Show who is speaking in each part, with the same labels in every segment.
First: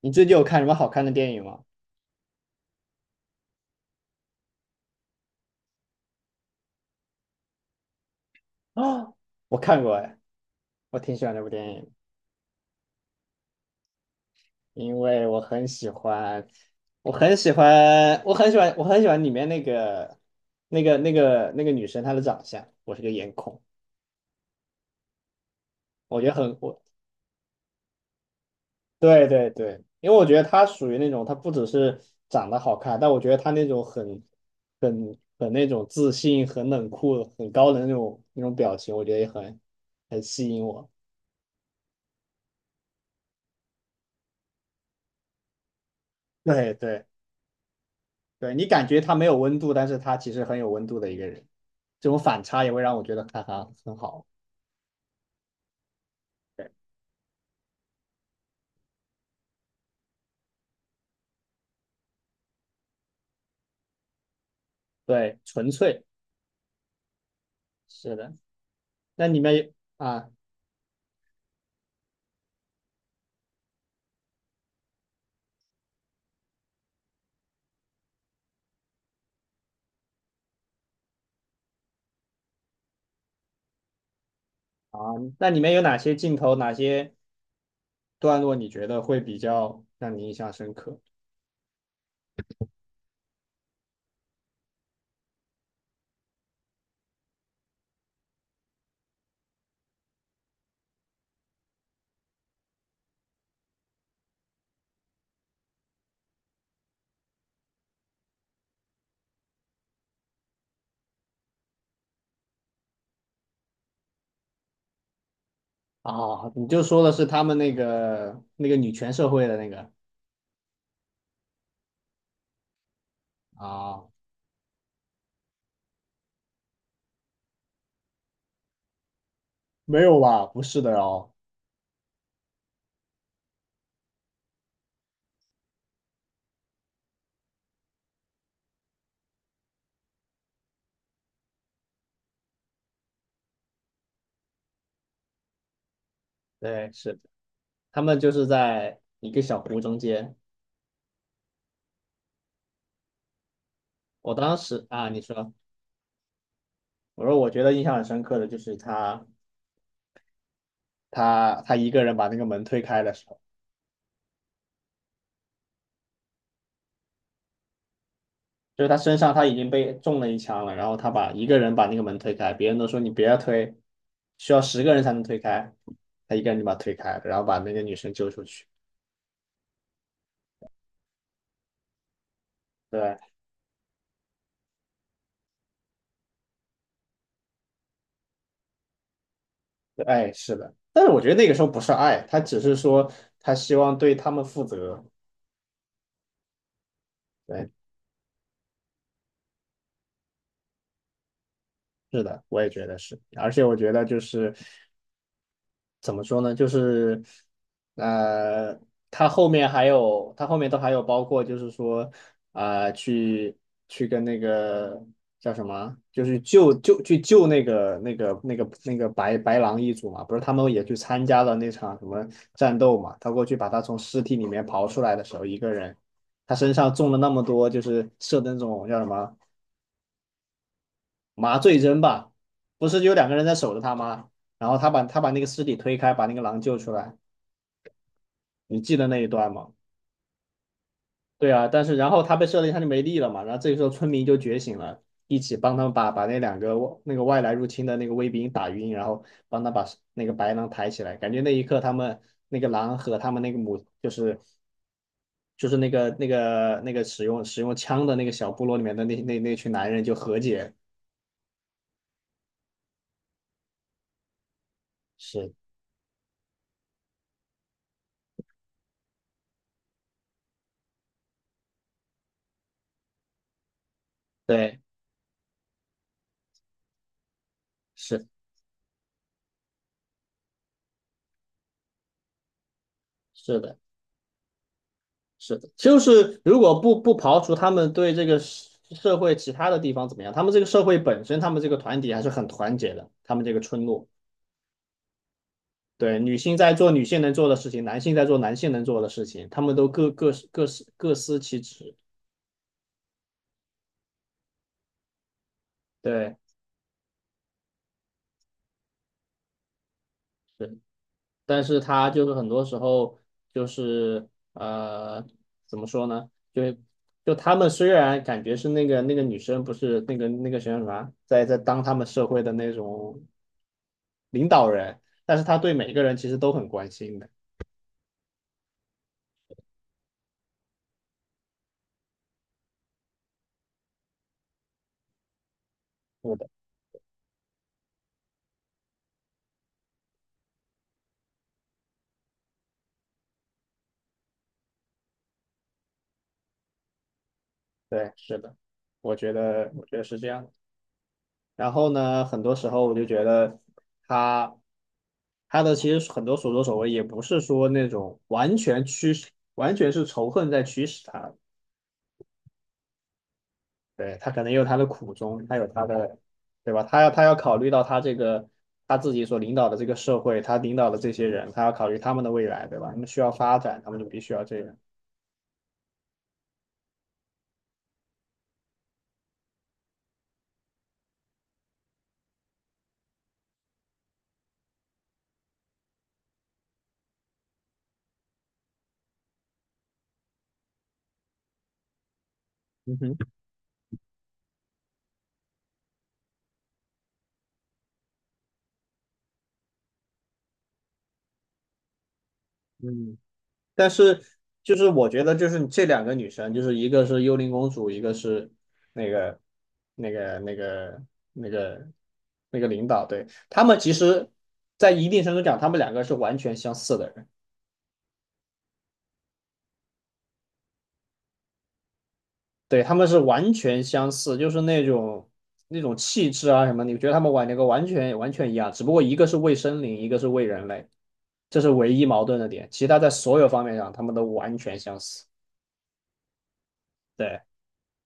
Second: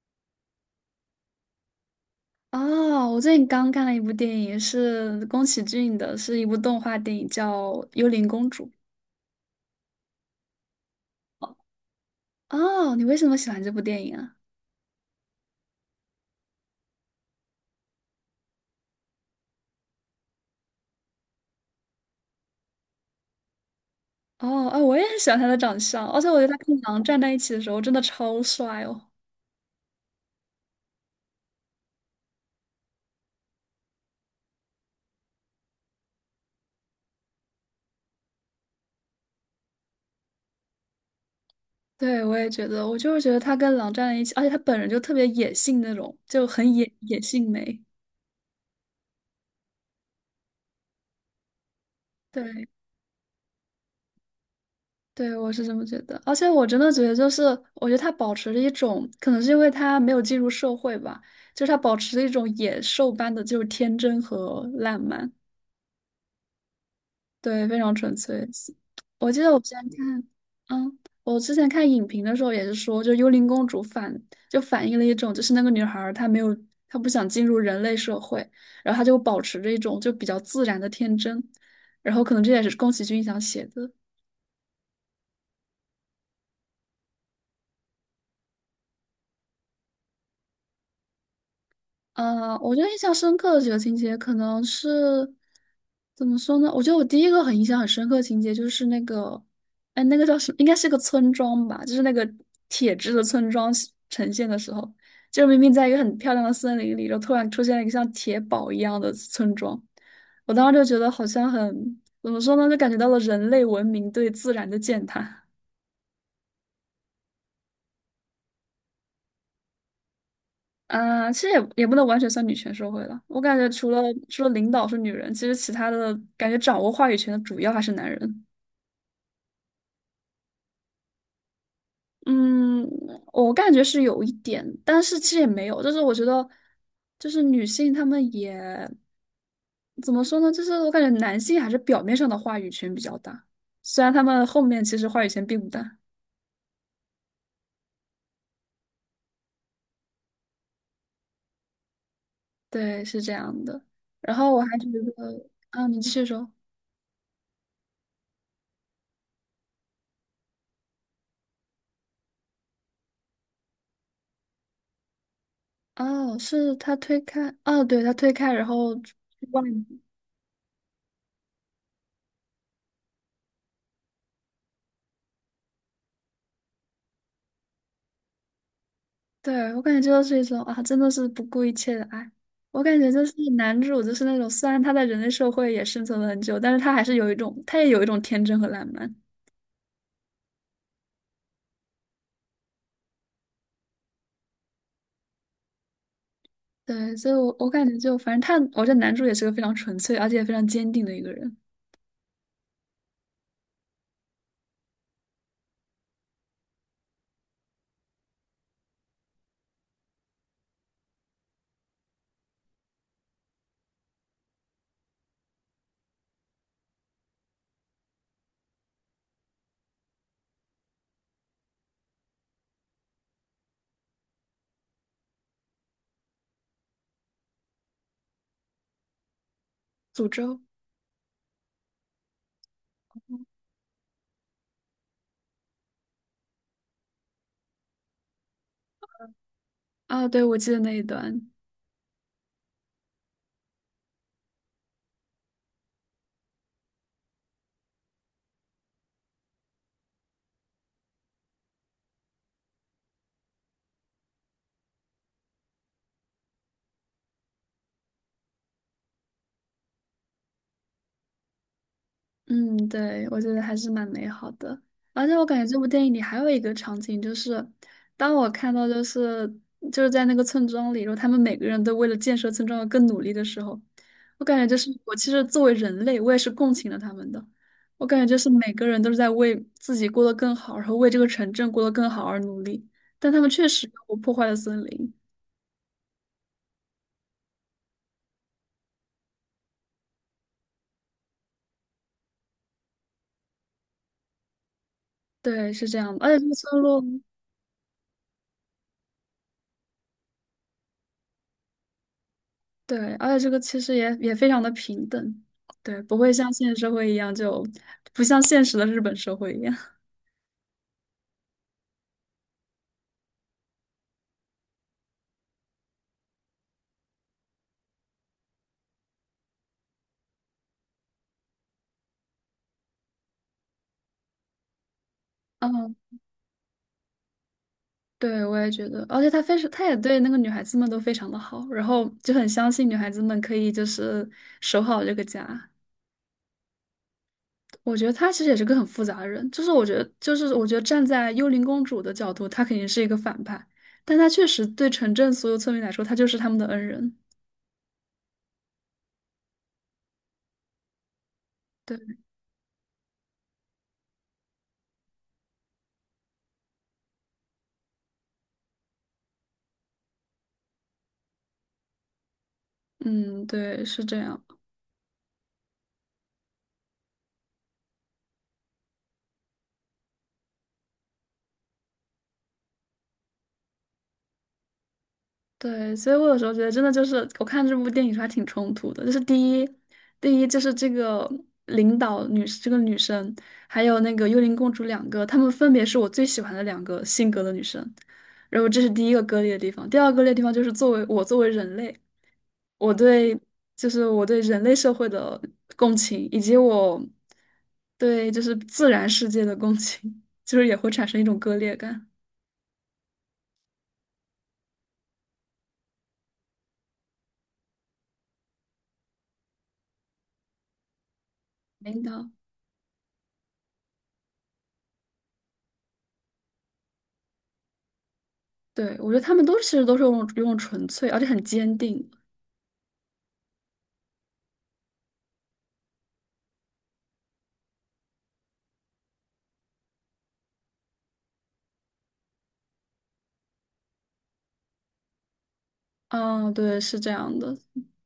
Speaker 1: 你最近有看什么好看的电影吗？
Speaker 2: 哦，我最近刚看了一部电影，是宫崎骏的，是一部动画电影，叫《幽灵公主》。
Speaker 1: 啊，我看过哎，我挺喜欢这部电影。
Speaker 2: 哦，你为什么喜欢这部电影啊？
Speaker 1: 因为我很喜欢里面那个女生她的长相，我是个颜控。
Speaker 2: 哦，啊，我也很喜欢他的长相，
Speaker 1: 我
Speaker 2: 而
Speaker 1: 觉
Speaker 2: 且
Speaker 1: 得
Speaker 2: 我觉得
Speaker 1: 很
Speaker 2: 他跟
Speaker 1: 我
Speaker 2: 狼站在一起的时候真的超帅哦。
Speaker 1: 对对对，因为我觉得她属于那种，她不只是长得好看，但我觉得她那种很那种自信、很冷酷、很高冷的那种表情，我觉得也很吸引我。
Speaker 2: 对，我也觉得，我就是觉得他跟狼站在一起，而且他本人就特别野性那种，就
Speaker 1: 对
Speaker 2: 很野
Speaker 1: 对。
Speaker 2: 野性美。
Speaker 1: 对，你感觉他没有温度，但是他其实很有温度的一个人，这种反差
Speaker 2: 对，
Speaker 1: 也会让我觉得，哈哈，很好。
Speaker 2: 对，我是这么觉得，而且我
Speaker 1: 对
Speaker 2: 真的觉得，就是我觉得他保持着一种，可能是因为他没有进入社会吧，就是他保持着一种野兽般的就是天真和烂漫，
Speaker 1: 对，纯粹，
Speaker 2: 对，非常纯
Speaker 1: 是的。
Speaker 2: 粹。
Speaker 1: 那
Speaker 2: 我
Speaker 1: 里
Speaker 2: 记得
Speaker 1: 面
Speaker 2: 我之
Speaker 1: 有
Speaker 2: 前看，
Speaker 1: 啊
Speaker 2: 我之前看影评的时候也是说，就幽灵公主就反映了一种，就是那个女孩儿她没有，她不想进入人类社会，然后她就保持着一种就比较自然的天真，然后可能这也是宫崎骏想写的。
Speaker 1: 啊，那里面有哪些镜头、哪些段落你觉得会比较让你印象深刻
Speaker 2: 我觉得印象深刻的几个情节，可能是怎么说呢？我觉得我第一个很印象很深刻的情节就是那个，哎，那个叫什么？应该是个村庄吧，就是那个铁质的村庄是呈现的时候，就明明在一个很漂亮的森林里，就突然出现了一个像铁堡一样的村庄，我当时就觉得好像很，怎么说呢？就感觉到了人类文明对自然的践踏。
Speaker 1: 啊？你就说的是他们那个女权社会的那个
Speaker 2: 啊，其实也不能完全算女权社会了。我感觉除了
Speaker 1: 啊？
Speaker 2: 除了领导是女人，其实其他的感觉掌握话语权的主要还是男人。
Speaker 1: 没有吧？不是的哦。
Speaker 2: 嗯，我感觉是有一点，但是其实也没有，就是我觉得，就是女性她们也怎么说呢？就是我感觉男性还是表面上的话语权比较大，虽然他们后面其实话语权并不大。
Speaker 1: 对，是的，他们就是在一个小湖中间。
Speaker 2: 对，是这样的。
Speaker 1: 我
Speaker 2: 然后
Speaker 1: 当
Speaker 2: 我还
Speaker 1: 时
Speaker 2: 觉
Speaker 1: 啊，你
Speaker 2: 得，
Speaker 1: 说，
Speaker 2: 啊，你继续说。
Speaker 1: 我说我觉得印象很深刻的就是他。一个人把那个门推开的时候，
Speaker 2: 哦，是他推开，哦，对，他推开，然
Speaker 1: 就是
Speaker 2: 后
Speaker 1: 他
Speaker 2: 去
Speaker 1: 身上他已
Speaker 2: 外
Speaker 1: 经被
Speaker 2: 面。
Speaker 1: 中了一枪了，然后他一个人把那个门推开，别人都说你别要推，需要十个人才能推开，他一个人就把它推开了，然后把那个女生救出去。
Speaker 2: 对，我感觉这就是一种啊，真的是不顾一切的爱。我感觉
Speaker 1: 对，
Speaker 2: 就是男主，就是那种虽然他在人类社会也生存了很久，但是他还是有一种，他也有一种天真和浪漫。
Speaker 1: 哎，是的，但是我觉得那个时候不是爱，他只是说他希望对他们负责。
Speaker 2: 对，所以我
Speaker 1: 对，
Speaker 2: 感觉就反正他，我觉得男主也是个非常纯粹而且也非常坚定的一个人。
Speaker 1: 是的，我也觉得是。而且我觉得就是怎么说呢？呃，他后面还有，他后面都还有，包括就是说，啊、去跟那个叫什么，就是救那个白狼一族嘛。不是他们也去参加了那场什么战斗嘛？他过去把他从尸体里面刨出来的时候，一个人，他身上中了那么多，就是射的那种，叫什么
Speaker 2: 诅咒
Speaker 1: 麻醉针吧？不是有两个人在守着他吗？然后他把那个尸体推开，把那个狼救出来，你记得那一段吗？
Speaker 2: 啊，对，我记得那一段。
Speaker 1: 对啊，但是然后他被设一他就没力了嘛。然后这个时候村民就觉醒了，一起帮他们把那两个那个外来入侵的那个卫兵打晕，然后帮他把那个白狼抬起来。感觉那一刻，他们那个狼和他们那个母就是那个使用枪的那个小部落里面的那群男人就和解。
Speaker 2: 嗯，对，我觉得还是蛮美好的。而且我
Speaker 1: 是，
Speaker 2: 感觉这部电影里还有一个场景，就是当我看到就是在那个村庄里，然后他们每个人都为了建设村庄而更努力的时候，我感觉就
Speaker 1: 对，
Speaker 2: 是我其实作为人类，我也是共情了他们的。我感觉
Speaker 1: 是
Speaker 2: 就是每个人都是在为自己过得更好，然后为这个城镇过得更好而努力，但他们
Speaker 1: 是
Speaker 2: 确
Speaker 1: 的。
Speaker 2: 实我破坏了森林。
Speaker 1: 是的，就是如果不刨除他们对这个社会其他的地方怎么样，他们这个社会本身，他们这个团体还是很团结的。他们这个村落，
Speaker 2: 对，是这样
Speaker 1: 对，
Speaker 2: 的，
Speaker 1: 女
Speaker 2: 而且这个
Speaker 1: 性在
Speaker 2: 村
Speaker 1: 做
Speaker 2: 落。
Speaker 1: 女性能做的事情，男性在做男性能做的事情，他们都各司其职。
Speaker 2: 对，而且这个其实也非常的平等，对，不会
Speaker 1: 对，
Speaker 2: 像现实社会一样就，不像现实的日本社会一样。
Speaker 1: 是。但是他就是很多时候就是，呃，怎么说呢？就是他们虽然感觉是那个女生，不是那个谁啥，在当他们社会的那种领导人，但是他对每
Speaker 2: 嗯，
Speaker 1: 个人其实都很关心的。
Speaker 2: 对，我也觉得，而且他非常，他也对那个女孩子们都非常的好，然后就很相信女孩子们可以就是守好这个家。
Speaker 1: 是的，
Speaker 2: 我觉得他其实也是个很复杂的人，就是我觉得，就是我觉得站在幽灵公主的角度，她肯定是一个反派，但她确实对城镇所有村民来说，她就是他们的恩人。
Speaker 1: 对，是的，我觉得，是这样的。然后
Speaker 2: 对，
Speaker 1: 呢，很多时候我就觉得，他他其实很多所作所为也不是说那种完全驱使，完全是仇恨在驱使他。
Speaker 2: 嗯，对，是这
Speaker 1: 对，他可
Speaker 2: 样。
Speaker 1: 能也有他的苦衷，他有他的，对吧？他要考虑到他这个他自己所领导的这个社会，他领导的这些人，他要考虑他们的未来，对吧？他们需要发展，他们就必须要这样。
Speaker 2: 对，所以我有时候觉得，真的就是我看这部电影时候还挺冲突的。就是第一，第一就是这个领导女，这个女生，还有那个幽灵公主两个，她们分别是我最喜欢的两个性格的女生。然后这是第一个割裂的地方。第二个割裂的地方就是作为我作为人类，我
Speaker 1: 嗯哼。
Speaker 2: 对我对人类社会的共情，以及我对就是自然世界的共情，就是也会产生一种割裂感。
Speaker 1: 嗯，但是就是我觉得就是，这两个女生，就是一个是幽灵公主，一个是那个那个那个那个
Speaker 2: 领导。
Speaker 1: 那个领导，对。他们其实，在一定程度讲，他们两个是完全相似的人。
Speaker 2: 对，我觉得他们都其实都是用纯粹，而且很坚定。
Speaker 1: 对，他们是完全相似，就是那种，气质啊什么，你觉得他们玩那个完全一样。只不过一个是为森林，一个是为人类，这是唯一矛盾的点。其他在所有方面上，他们都完全相似。
Speaker 2: 嗯，对，是这样
Speaker 1: 对，
Speaker 2: 的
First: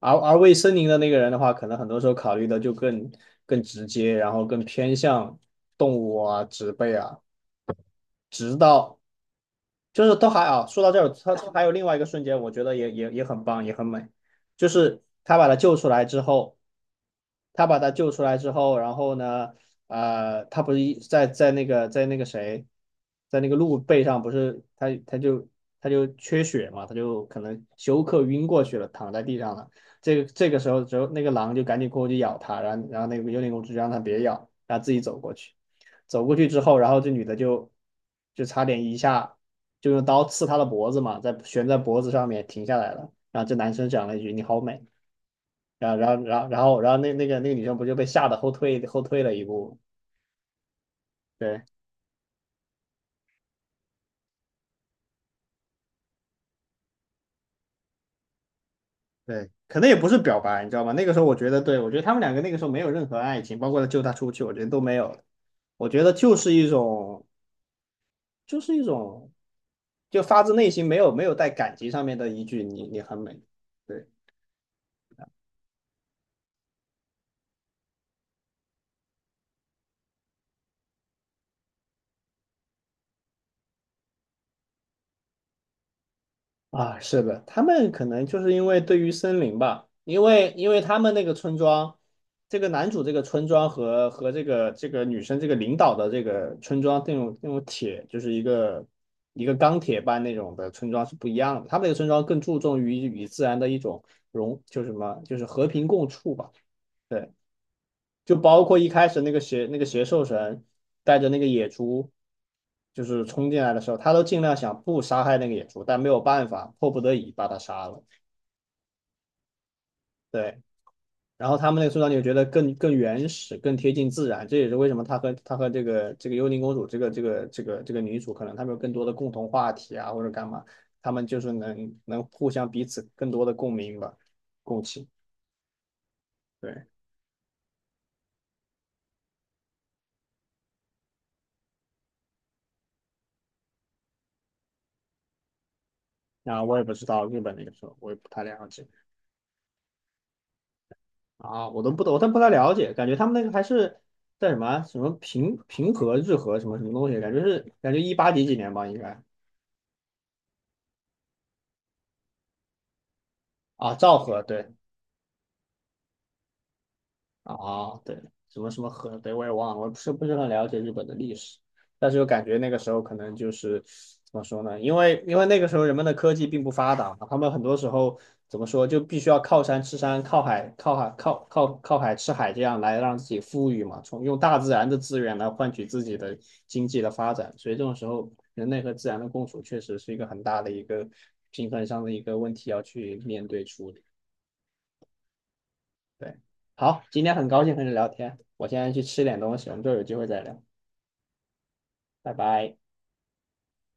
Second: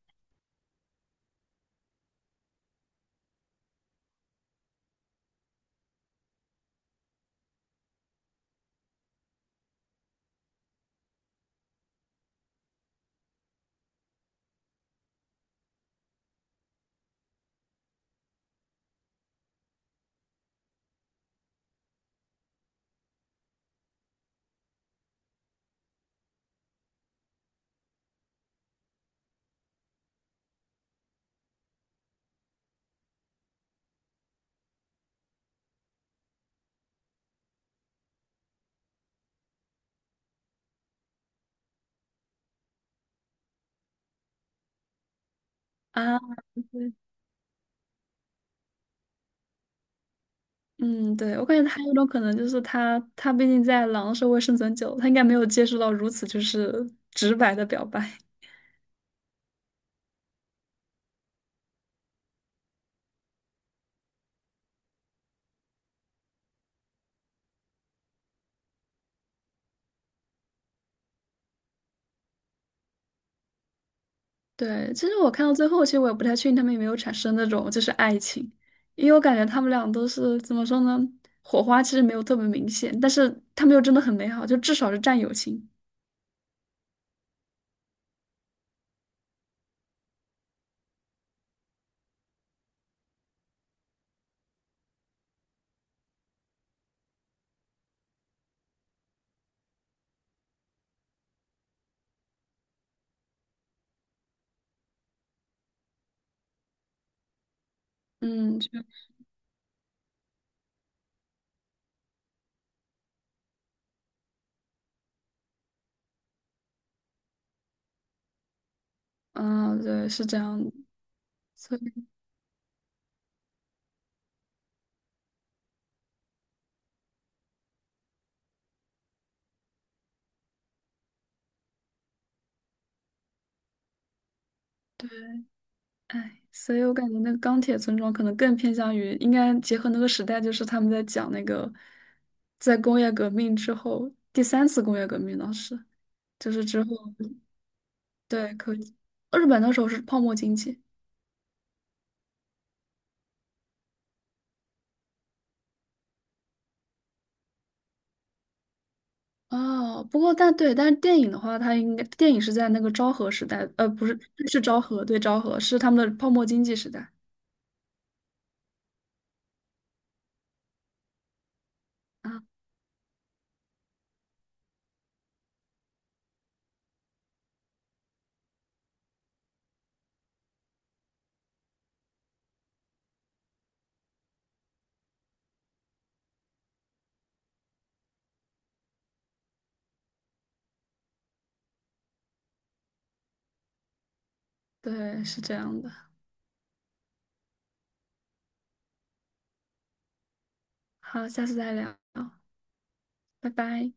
Speaker 1: 而为森林的那个人的话，可能很多时候考虑的就更直接，然后更偏向动物啊、植被啊，直到就是都还啊。说到这儿，他还有另外一个瞬间，我觉得也很棒，也很美。就是他把他救出来之后，然后呢，他不是在在那个在那个谁，在那个鹿背上？不是他就就缺血嘛，他就可能休克晕过去了，躺在地上了。这个时候，之后那个狼就赶紧过去咬他，然后，那个幽灵公主就让他别咬，然后自己走过去。走过去之后，然后这女的就，就差点一下就用刀刺他的脖子嘛，在悬在脖子上面停下来了。然后这男生讲了一句："你好美。"然后
Speaker 2: 啊，对，
Speaker 1: 那个女生不就被吓得后退了一步？
Speaker 2: 嗯，对，我
Speaker 1: 对，
Speaker 2: 感觉还有一种可能就是他，他毕竟在狼社会生存久了，他应该没有接触到如此就是直白的表白。
Speaker 1: 对，可能也不是表白。你知道吗？那个时候我觉得，对，我觉得他们两个那个时候没有任何爱情，包括他救她出去，我觉得都没有。我觉得就是一种，就是一种，就发自内心，没有带感情上面的一句，你很美。对。
Speaker 2: 对，其实我看到最后，其实我也不太确定他们有没有产生那种就是爱情，因为我感觉他们俩都是怎么说呢，火花其实没有特别明显，但是他们又真的很美好，就至少是战友情。
Speaker 1: 啊，是的，他们可能就是因为对于森林吧。因为他们那个村庄，这个男主这个村庄，和这个女生这个领导的这个村庄那种铁，就是一个钢铁般那种的村庄是不一样的。他们那个村庄更注重于与自然的一种融，就是什么，就是和平共处吧。对。就
Speaker 2: 嗯，
Speaker 1: 包
Speaker 2: 就
Speaker 1: 括一开始那个邪兽神带着那个野猪，就是冲进来的时候，他都尽量想不杀害那个野猪，但没有办法，迫不得已把他杀了。
Speaker 2: 啊，对，是这
Speaker 1: 对，
Speaker 2: 样的，
Speaker 1: 然后他
Speaker 2: 所以
Speaker 1: 们那个村长就觉得更原始，更贴近自然。这也是为什么他和这个幽灵公主这个女主可能他们有更多的共同话题啊，或者干嘛，他们就是能互相彼此更多的共鸣吧，共情。
Speaker 2: 对。哎，所以
Speaker 1: 对，
Speaker 2: 我感觉那个钢铁村庄可能更偏向于，应该结合那个时代，就是他们在讲那个，在工业革命之后，第三次工业革命当时，就
Speaker 1: 那
Speaker 2: 是
Speaker 1: 我也
Speaker 2: 之后，
Speaker 1: 不知道日本那个时候，我也不太
Speaker 2: 对，
Speaker 1: 了
Speaker 2: 可
Speaker 1: 解。
Speaker 2: 以。日本那时候是泡沫经济。
Speaker 1: 啊，我都不懂，我都不太了解，感觉他们那个还是在什么啊什么，平和日和什么什么东西，感觉是感觉一八几几年吧，应该。
Speaker 2: 哦，不过但对，但是电影的话，它应该电影是在那个昭和时代，
Speaker 1: 啊，
Speaker 2: 不
Speaker 1: 昭
Speaker 2: 是，
Speaker 1: 和，
Speaker 2: 是
Speaker 1: 对。
Speaker 2: 昭和，对，昭和是他们的泡沫经济时代
Speaker 1: 啊，对，什么什么河，对，我也忘了，我不是很了解日本的历史，但是又
Speaker 2: 啊，
Speaker 1: 感觉那个时候可能就是怎么说呢？因为那个时候人们的科技并不发达嘛，他们很多时候怎么说，就必须要靠山吃山，靠海吃海，这样来让自己富裕嘛，从用大自然的资源来换取自己的经济的发展。所以这种时候，人类和自然的共处确实是一个很大的一个平衡上的一个问题要去面对处理。
Speaker 2: 对，是这样的。
Speaker 1: 对，好，今天很高兴和你聊天，我现在去吃点东西，我们之后有机会再聊，
Speaker 2: 好，下次再聊，
Speaker 1: 拜拜。
Speaker 2: 拜拜。